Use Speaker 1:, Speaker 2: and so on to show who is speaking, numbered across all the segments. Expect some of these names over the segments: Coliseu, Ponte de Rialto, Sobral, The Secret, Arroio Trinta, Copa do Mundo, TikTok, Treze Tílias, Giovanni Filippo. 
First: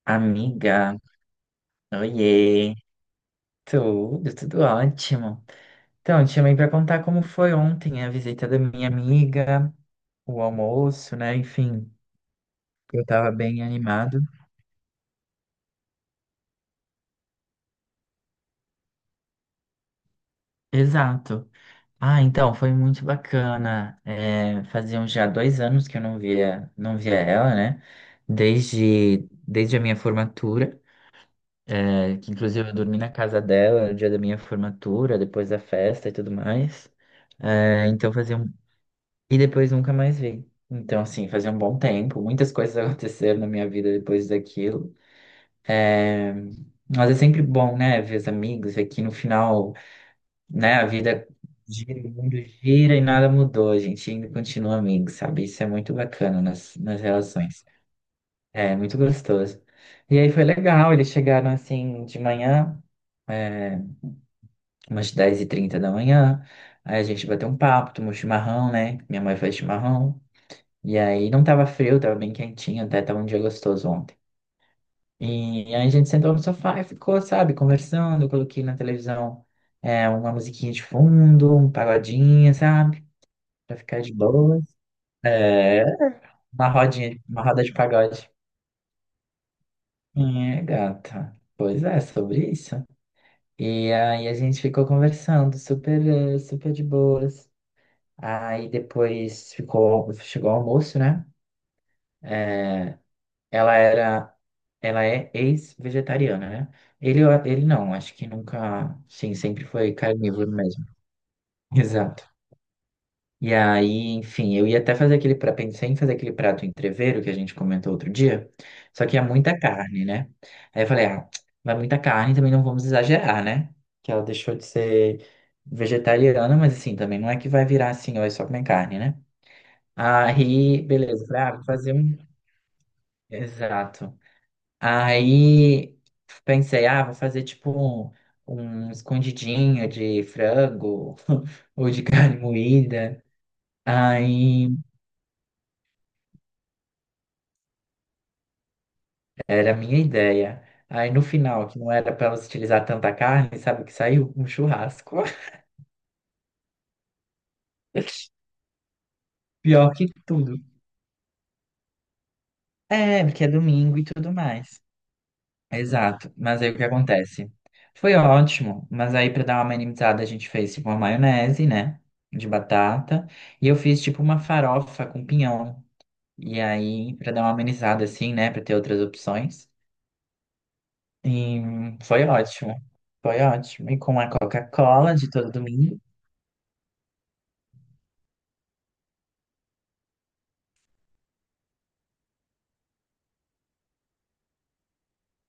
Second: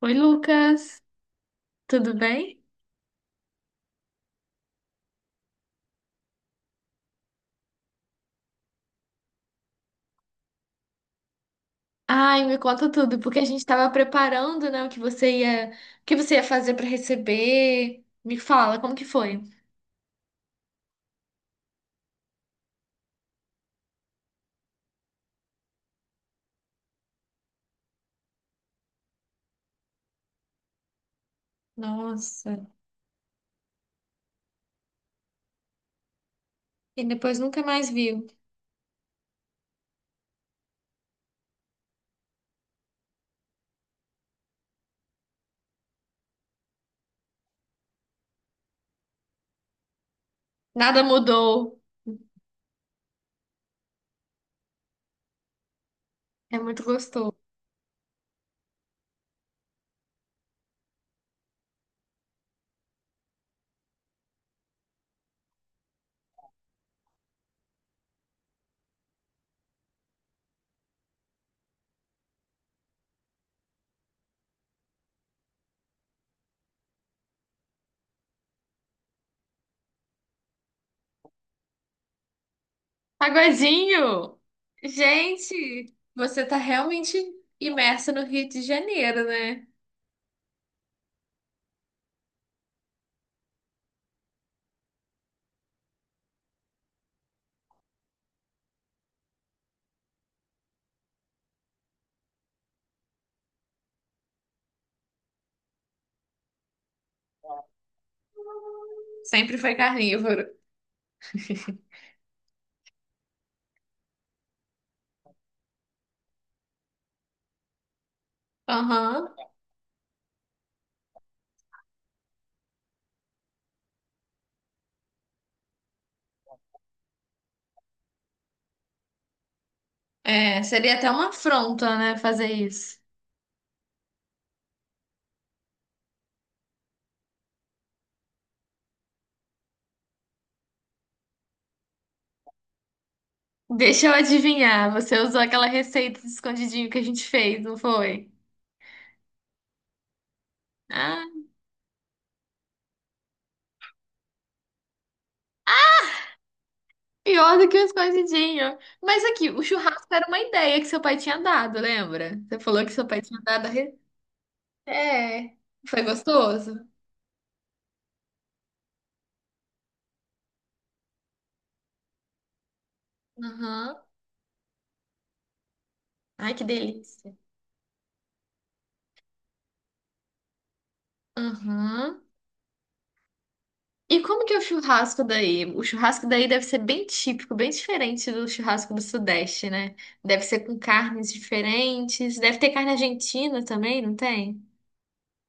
Speaker 1: Oi,
Speaker 2: Amiga,
Speaker 1: Lucas, tudo bem?
Speaker 2: oiê, tudo, tudo ótimo. Então, te chamei para contar como foi ontem a visita da minha amiga, o almoço, né? Enfim,
Speaker 1: Ai, me conta
Speaker 2: eu
Speaker 1: tudo,
Speaker 2: tava
Speaker 1: porque a gente
Speaker 2: bem
Speaker 1: estava
Speaker 2: animado.
Speaker 1: preparando, né, o que você ia fazer para receber. Me fala, como que foi?
Speaker 2: Exato. Ah, então, foi muito bacana. É, faziam já 2 anos que eu não via ela, né? Desde, desde a minha formatura, é, que
Speaker 1: Nossa,
Speaker 2: inclusive eu dormi na casa dela no dia da minha formatura, depois da festa e tudo mais.
Speaker 1: e depois nunca
Speaker 2: É,
Speaker 1: mais
Speaker 2: então
Speaker 1: viu.
Speaker 2: fazia E depois nunca mais vi. Então, assim, fazia um bom tempo, muitas coisas aconteceram na minha vida depois daquilo. É, Mas é sempre bom, né, ver os amigos, ver que no final, né, a
Speaker 1: Nada
Speaker 2: vida
Speaker 1: mudou.
Speaker 2: gira, o mundo gira e nada mudou, a gente ainda continua amigo, sabe? Isso é muito bacana
Speaker 1: É
Speaker 2: nas,
Speaker 1: muito
Speaker 2: nas
Speaker 1: gostoso.
Speaker 2: relações. É muito gostoso. E aí foi legal, eles chegaram assim de manhã, é, umas 10h30 da manhã, aí a gente bateu um papo, tomou chimarrão, né? Minha mãe faz chimarrão. E aí não tava frio, tava bem quentinho, até tava um dia gostoso ontem. E aí a gente sentou no sofá e ficou, sabe, conversando. Eu coloquei na televisão uma musiquinha de fundo, um pagodinho, sabe? Pra ficar de
Speaker 1: Pagodinho!
Speaker 2: boas. É,
Speaker 1: Gente, você tá
Speaker 2: uma
Speaker 1: realmente
Speaker 2: rodinha, uma roda de
Speaker 1: imersa no
Speaker 2: pagode.
Speaker 1: Rio de Janeiro, né?
Speaker 2: É, gata. Pois é, sobre isso. E aí a gente ficou conversando, super de boas. Aí depois ficou, chegou o almoço, né? É, Ela era, ela é ex-vegetariana, né? Ele não, acho que nunca, sim,
Speaker 1: Sempre
Speaker 2: sempre
Speaker 1: foi
Speaker 2: foi
Speaker 1: carnívoro.
Speaker 2: carnívoro mesmo. Exato. E aí, enfim, eu ia até fazer aquele prato, pensei em fazer aquele prato entrevero que a gente comentou outro dia, só que é
Speaker 1: Aham.
Speaker 2: muita carne, né? Aí eu falei, ah, vai muita carne, também não vamos exagerar, né? Que ela deixou de ser vegetariana, mas assim, também não é que vai virar assim, ó, é só comer carne, né?
Speaker 1: É,
Speaker 2: Aí,
Speaker 1: seria até
Speaker 2: beleza,
Speaker 1: uma
Speaker 2: falei, ah, vou fazer
Speaker 1: afronta,
Speaker 2: um.
Speaker 1: né, fazer isso.
Speaker 2: Exato. Aí pensei, ah, vou fazer tipo um escondidinho de frango ou de carne moída.
Speaker 1: Deixa eu
Speaker 2: Aí
Speaker 1: adivinhar, você usou aquela receita de escondidinho que a gente fez, não foi?
Speaker 2: era a minha ideia. Aí no
Speaker 1: Ah,
Speaker 2: final, que não era para elas utilizar tanta carne, sabe o que saiu? Um churrasco.
Speaker 1: pior do que o escondidinho. Mas aqui, o
Speaker 2: Pior
Speaker 1: churrasco
Speaker 2: que
Speaker 1: era uma
Speaker 2: tudo.
Speaker 1: ideia que seu pai tinha dado, lembra? Você falou que seu pai
Speaker 2: É,
Speaker 1: tinha
Speaker 2: porque é
Speaker 1: dado a receita.
Speaker 2: domingo e tudo mais.
Speaker 1: É, foi
Speaker 2: Exato. Mas aí
Speaker 1: gostoso?
Speaker 2: o que acontece? Foi ótimo, mas aí para dar uma minimizada a gente fez tipo uma maionese, né? De batata. E eu
Speaker 1: Aham.
Speaker 2: fiz tipo uma farofa com pinhão.
Speaker 1: Ai,
Speaker 2: E
Speaker 1: que
Speaker 2: aí, pra
Speaker 1: delícia.
Speaker 2: dar uma amenizada assim, né? Pra ter outras opções. E
Speaker 1: Aham.
Speaker 2: foi ótimo. Foi ótimo. E
Speaker 1: E
Speaker 2: com a
Speaker 1: como que é o
Speaker 2: Coca-Cola
Speaker 1: churrasco
Speaker 2: de todo
Speaker 1: daí? O
Speaker 2: domingo.
Speaker 1: churrasco daí deve ser bem típico, bem diferente do churrasco do Sudeste, né? Deve ser com carnes diferentes. Deve ter carne argentina também, não tem?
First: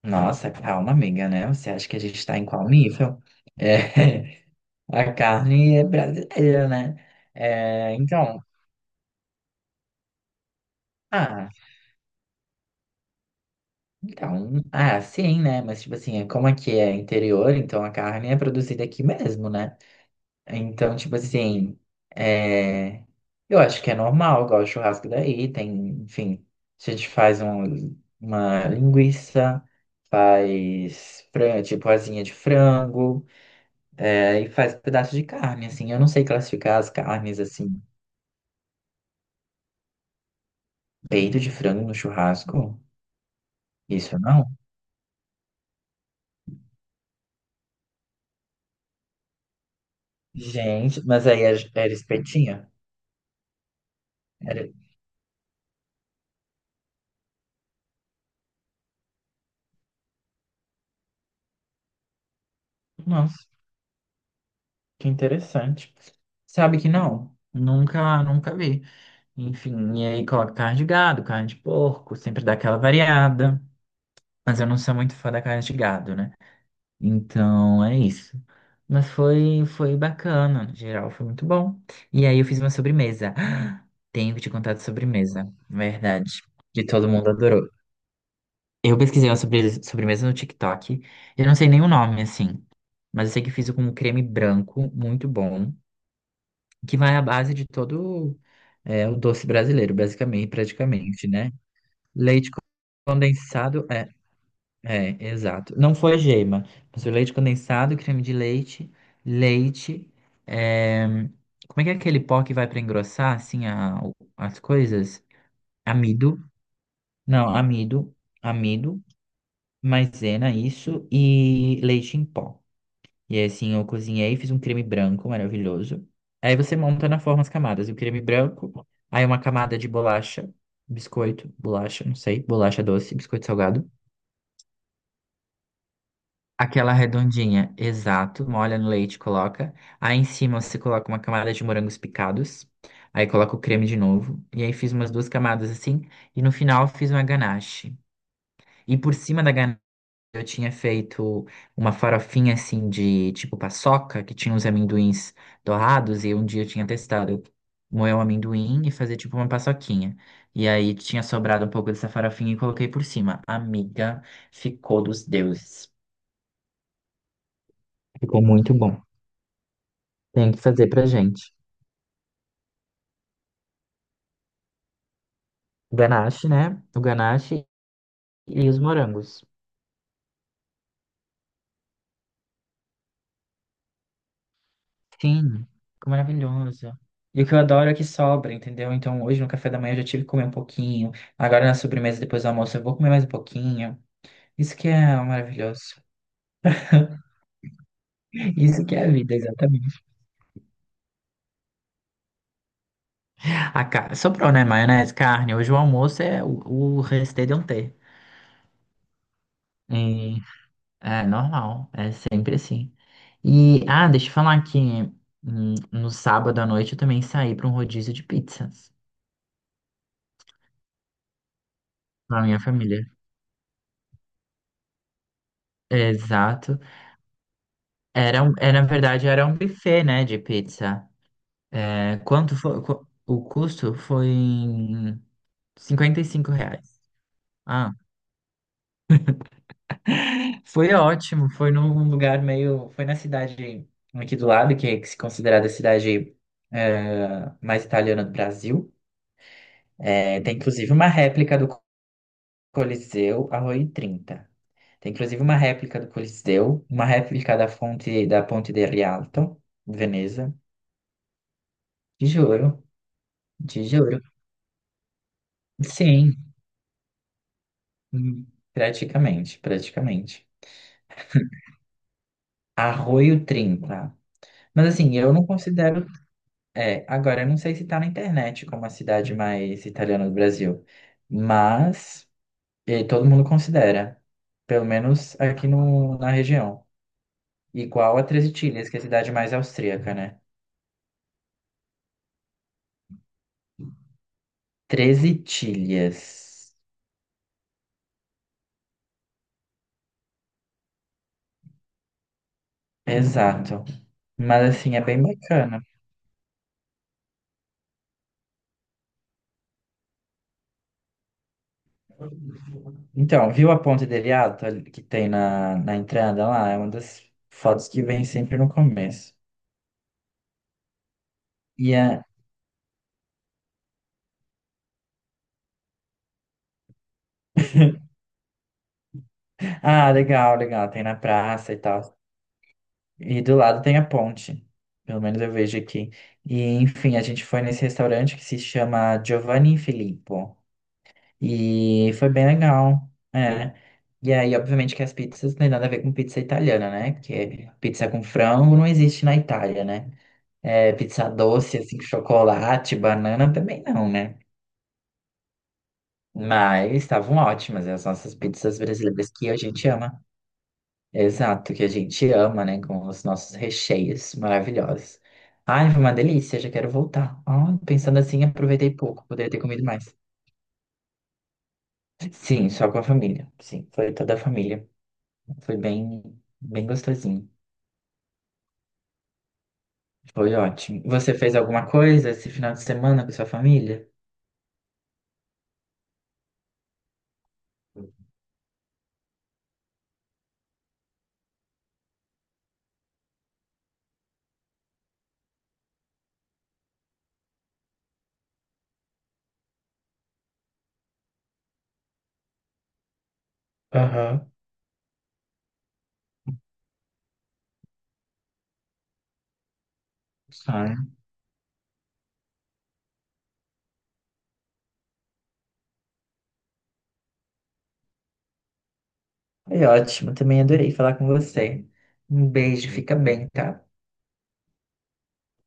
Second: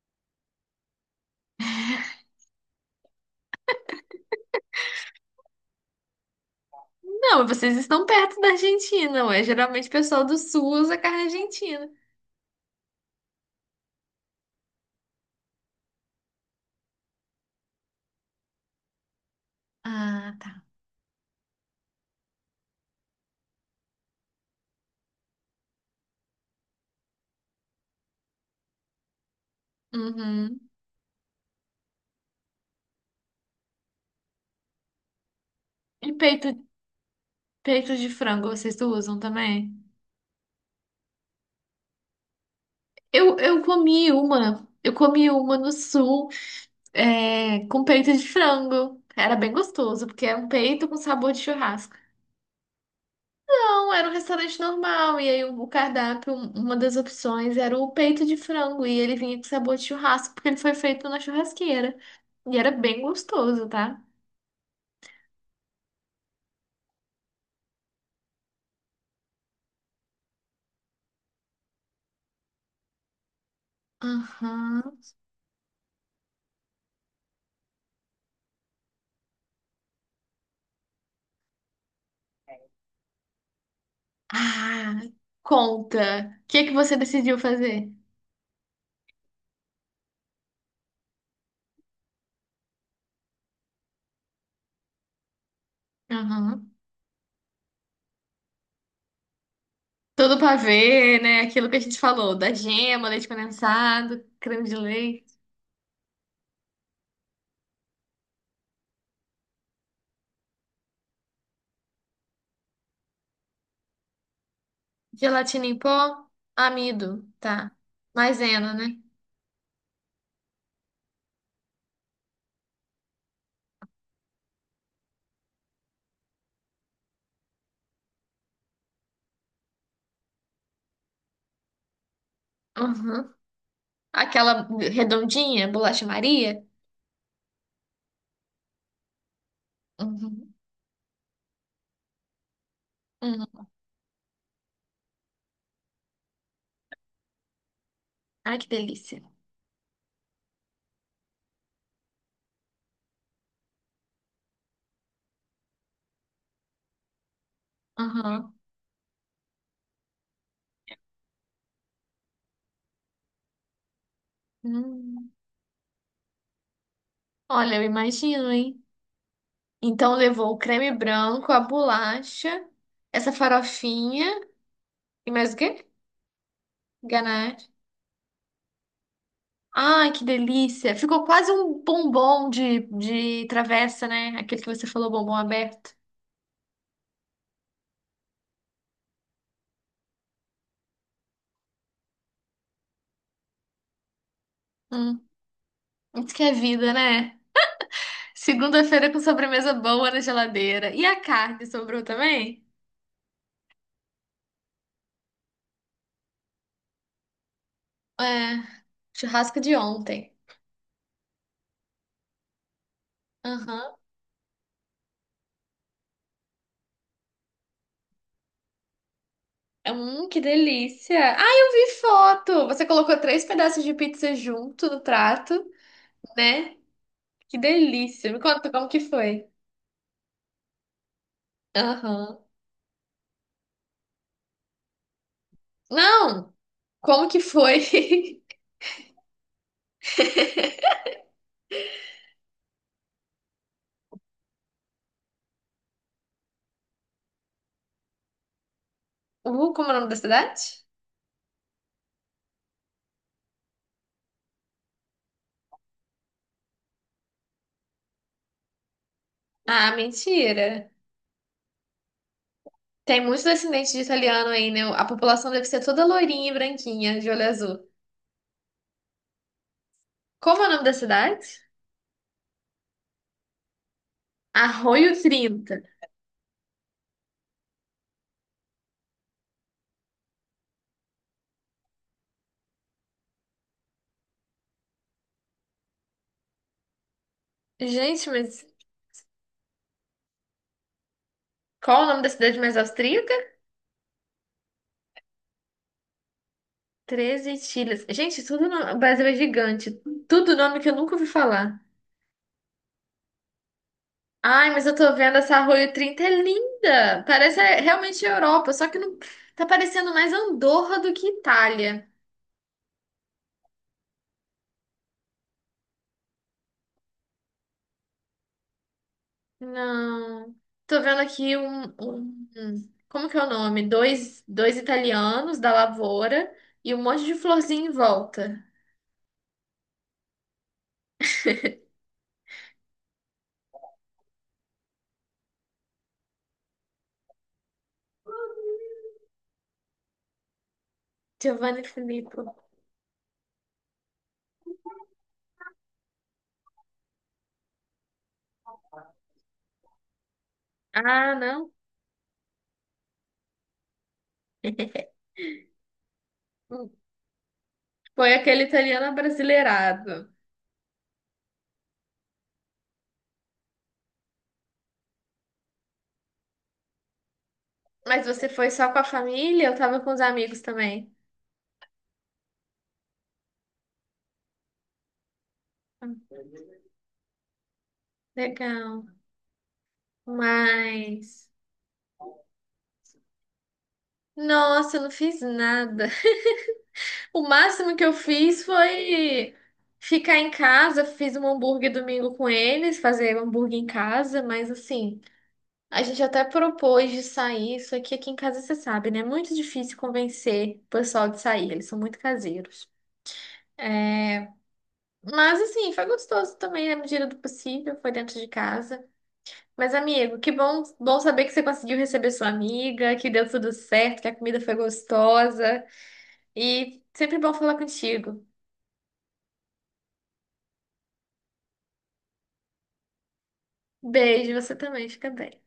Speaker 2: Nossa, calma, amiga, né? Você acha que a gente tá em qual nível? É, a carne é brasileira, né?
Speaker 1: Não, vocês
Speaker 2: É,
Speaker 1: estão perto da Argentina, ué. Geralmente o pessoal do sul usa carne
Speaker 2: ah,
Speaker 1: argentina.
Speaker 2: então, ah, sim, né? Mas, tipo assim, é como aqui é interior, então a carne é produzida aqui mesmo, né?
Speaker 1: Ah, tá.
Speaker 2: Então, tipo assim, é, eu acho que é normal, igual o churrasco daí, tem, enfim, a gente faz uma linguiça,
Speaker 1: Uhum.
Speaker 2: faz tipo asinha de frango, é, e faz um pedaço de carne, assim, eu não
Speaker 1: E
Speaker 2: sei
Speaker 1: peito,
Speaker 2: classificar as carnes, assim,
Speaker 1: peito de frango, vocês usam também?
Speaker 2: peito de frango no churrasco,
Speaker 1: Eu comi
Speaker 2: isso não?
Speaker 1: uma, no sul, é, com peito de frango. Era bem gostoso, porque é um peito com
Speaker 2: Gente, mas
Speaker 1: sabor de
Speaker 2: aí era
Speaker 1: churrasco.
Speaker 2: espetinha?
Speaker 1: Não, era um restaurante
Speaker 2: Era...
Speaker 1: normal, e aí o cardápio, uma das opções era o peito de frango, e ele vinha com sabor de churrasco, porque ele foi feito na churrasqueira. E era bem
Speaker 2: Nossa,
Speaker 1: gostoso, tá?
Speaker 2: que interessante. Sabe que não? Nunca vi. Enfim, e aí coloco carne de gado, carne de porco, sempre dá aquela variada. Mas eu não sou
Speaker 1: Aham.
Speaker 2: muito fã da carne de gado, né? Então é isso. Mas foi bacana, no geral, foi muito bom. E aí eu fiz uma sobremesa. Tenho que te contar de
Speaker 1: Ah,
Speaker 2: sobremesa,
Speaker 1: conta.
Speaker 2: verdade.
Speaker 1: O que é que
Speaker 2: Que
Speaker 1: você
Speaker 2: todo mundo
Speaker 1: decidiu
Speaker 2: adorou.
Speaker 1: fazer?
Speaker 2: Eu pesquisei uma sobremesa no TikTok. Eu não sei nem o nome, assim. Mas eu sei que fiz com um creme branco muito bom,
Speaker 1: Aham.
Speaker 2: que vai à base de todo o doce brasileiro,
Speaker 1: Todo
Speaker 2: basicamente,
Speaker 1: ver
Speaker 2: praticamente,
Speaker 1: né?
Speaker 2: né?
Speaker 1: Aquilo que a gente falou,
Speaker 2: Leite
Speaker 1: da gema, leite
Speaker 2: condensado,
Speaker 1: condensado, creme de leite,
Speaker 2: é, exato. Não foi gema, mas o leite condensado, creme de leite, leite. é, Como é que é aquele pó que vai para engrossar, assim, as coisas?
Speaker 1: gelatina em pó,
Speaker 2: Amido,
Speaker 1: amido,
Speaker 2: não,
Speaker 1: tá?
Speaker 2: amido,
Speaker 1: Maisena, né?
Speaker 2: amido, maisena, isso, e leite em pó. E aí, assim, eu cozinhei, fiz um creme branco maravilhoso. Aí você monta na forma as camadas. E o creme branco, aí uma camada de bolacha, biscoito, bolacha, não sei, bolacha doce,
Speaker 1: Uhum.
Speaker 2: biscoito salgado.
Speaker 1: Aquela redondinha, bolacha Maria.
Speaker 2: Aquela redondinha, exato. Molha no leite, coloca. Aí em
Speaker 1: Uhum.
Speaker 2: cima você coloca uma camada de morangos picados. Aí coloca o
Speaker 1: Uhum.
Speaker 2: creme de novo. E aí fiz umas duas camadas assim. E no final fiz uma ganache.
Speaker 1: Ai, que
Speaker 2: E por
Speaker 1: delícia.
Speaker 2: cima da ganache eu tinha feito uma farofinha assim de tipo paçoca, que tinha uns amendoins dourados. E um dia eu tinha testado moer o
Speaker 1: Uhum.
Speaker 2: amendoim e fazer tipo uma paçoquinha. E aí tinha sobrado um pouco dessa farofinha e coloquei por cima. Amiga, ficou dos
Speaker 1: Hum.
Speaker 2: deuses.
Speaker 1: Olha, eu
Speaker 2: Ficou
Speaker 1: imagino,
Speaker 2: muito
Speaker 1: hein?
Speaker 2: bom.
Speaker 1: Então
Speaker 2: Tem
Speaker 1: levou
Speaker 2: que
Speaker 1: o
Speaker 2: fazer
Speaker 1: creme
Speaker 2: pra gente.
Speaker 1: branco, a bolacha, essa farofinha e mais o quê?
Speaker 2: O ganache, né? O
Speaker 1: Ganache.
Speaker 2: ganache e os morangos.
Speaker 1: Ai, que delícia. Ficou quase um bombom de travessa, né? Aquele que você falou, bombom
Speaker 2: Sim,
Speaker 1: aberto.
Speaker 2: ficou maravilhoso. E o que eu adoro é que sobra, entendeu? Então hoje no café da manhã eu já tive que comer um pouquinho. Agora na sobremesa, depois do almoço, eu vou comer mais um pouquinho. Isso que é
Speaker 1: Hum,
Speaker 2: maravilhoso.
Speaker 1: isso que é vida, né?
Speaker 2: Isso que é
Speaker 1: Segunda-feira
Speaker 2: a
Speaker 1: com
Speaker 2: vida,
Speaker 1: sobremesa
Speaker 2: exatamente.
Speaker 1: boa na geladeira. E a carne sobrou também?
Speaker 2: A ca... Sobrou, né? Maionese, carne. Hoje o almoço é o restê de um ter.
Speaker 1: É, churrasco de ontem.
Speaker 2: É normal, é sempre assim. E,
Speaker 1: Aham.
Speaker 2: ah, deixa eu falar que no sábado à noite eu também saí para um rodízio de pizzas
Speaker 1: Que delícia. Ai, eu vi
Speaker 2: com a minha
Speaker 1: foto. Você
Speaker 2: família.
Speaker 1: colocou três pedaços de pizza junto no prato, né?
Speaker 2: Exato.
Speaker 1: Que delícia. Me
Speaker 2: Era,
Speaker 1: conta
Speaker 2: é, na
Speaker 1: como que
Speaker 2: verdade,
Speaker 1: foi.
Speaker 2: era um buffet, né, de pizza. É,
Speaker 1: Aham.
Speaker 2: quanto foi, o custo foi em 55
Speaker 1: Não,
Speaker 2: reais.
Speaker 1: como que foi?
Speaker 2: Ah, foi ótimo, foi num lugar meio, foi na cidade aqui do lado, que é que se considerada a cidade mais italiana do Brasil.
Speaker 1: Como é o nome da
Speaker 2: É, tem
Speaker 1: cidade?
Speaker 2: inclusive uma réplica do Coliseu, Arroio Trinta. Tem inclusive uma réplica do Coliseu, uma réplica da fonte da Ponte de Rialto,
Speaker 1: Ah,
Speaker 2: de Veneza.
Speaker 1: mentira.
Speaker 2: De juro,
Speaker 1: Tem muitos
Speaker 2: de
Speaker 1: descendentes de
Speaker 2: juro.
Speaker 1: italiano aí, né? A população deve ser toda
Speaker 2: Sim,
Speaker 1: loirinha e branquinha, de olho azul.
Speaker 2: hum, praticamente, praticamente.
Speaker 1: Como é o nome da cidade?
Speaker 2: Arroio Trinta. Mas
Speaker 1: Arroio
Speaker 2: assim, eu não
Speaker 1: Trinta.
Speaker 2: considero. É, agora, eu não sei se tá na internet como a cidade mais italiana do Brasil, mas todo mundo considera, pelo menos aqui no, na região. Igual a
Speaker 1: Gente,
Speaker 2: Treze
Speaker 1: mas
Speaker 2: Tílias, que é a cidade mais austríaca, né?
Speaker 1: qual é o nome da cidade mais austríaca?
Speaker 2: Treze tilhas.
Speaker 1: 13 Tilhas. Gente, tudo no... o Brasil é gigante. Tudo nome que eu nunca ouvi falar.
Speaker 2: Exato.
Speaker 1: Ai,
Speaker 2: Mas
Speaker 1: mas eu
Speaker 2: assim, é
Speaker 1: tô
Speaker 2: bem
Speaker 1: vendo essa
Speaker 2: bacana.
Speaker 1: Arroio Trinta é linda. Parece é, realmente a Europa, só que não... tá parecendo mais Andorra do que Itália.
Speaker 2: Então, viu a ponte de Rialto ali que tem na entrada lá? É uma das fotos que vem sempre no começo.
Speaker 1: Não. Tô vendo aqui
Speaker 2: E é...
Speaker 1: como que é o nome? Dois italianos da lavoura e um monte de florzinha em volta.
Speaker 2: Ah, legal, legal. Tem na praça e tal. E do lado tem a ponte. Pelo menos eu vejo aqui. E, enfim, a gente foi nesse restaurante que se chama Giovanni Filippo.
Speaker 1: Giovanni
Speaker 2: E foi bem
Speaker 1: Filippo.
Speaker 2: legal. É. E aí, obviamente, que as pizzas não tem nada a ver com pizza italiana, né? Porque pizza com frango não existe na Itália, né? É, pizza
Speaker 1: Ah, não.
Speaker 2: doce, assim, com chocolate, banana também não, né?
Speaker 1: Hum,
Speaker 2: Mas estavam ótimas as
Speaker 1: foi
Speaker 2: nossas
Speaker 1: aquele
Speaker 2: pizzas
Speaker 1: italiano
Speaker 2: brasileiras que a gente ama.
Speaker 1: brasileirado.
Speaker 2: Exato, que a gente ama, né? Com os nossos recheios maravilhosos. Ai, foi uma delícia, já quero voltar. Ah, pensando
Speaker 1: Mas
Speaker 2: assim,
Speaker 1: você foi
Speaker 2: aproveitei
Speaker 1: só com a
Speaker 2: pouco, poderia ter
Speaker 1: família? Eu
Speaker 2: comido
Speaker 1: tava com
Speaker 2: mais.
Speaker 1: os amigos também.
Speaker 2: Sim, só com a família. Sim, foi toda a família. Foi bem, bem gostosinho.
Speaker 1: Legal.
Speaker 2: Foi ótimo. Você
Speaker 1: Mas,
Speaker 2: fez alguma coisa esse final de semana com sua família?
Speaker 1: nossa, eu não fiz nada. O máximo que eu fiz foi ficar em casa. Fiz um hambúrguer domingo com eles, fazer hambúrguer em casa, mas assim, a gente até propôs de sair. Isso aqui, aqui em casa você sabe, né? É muito difícil convencer o pessoal de sair, eles são muito caseiros.
Speaker 2: Aham.
Speaker 1: Mas assim, foi gostoso também, na medida do possível, foi dentro de casa. Mas, amigo, que bom,
Speaker 2: Ah,
Speaker 1: bom saber que você conseguiu receber sua amiga, que deu tudo certo, que a comida foi gostosa. E sempre bom falar contigo.
Speaker 2: é ótimo. Também adorei falar com você. Um beijo, fica bem, tá?
Speaker 1: Beijo, você também, fica bem.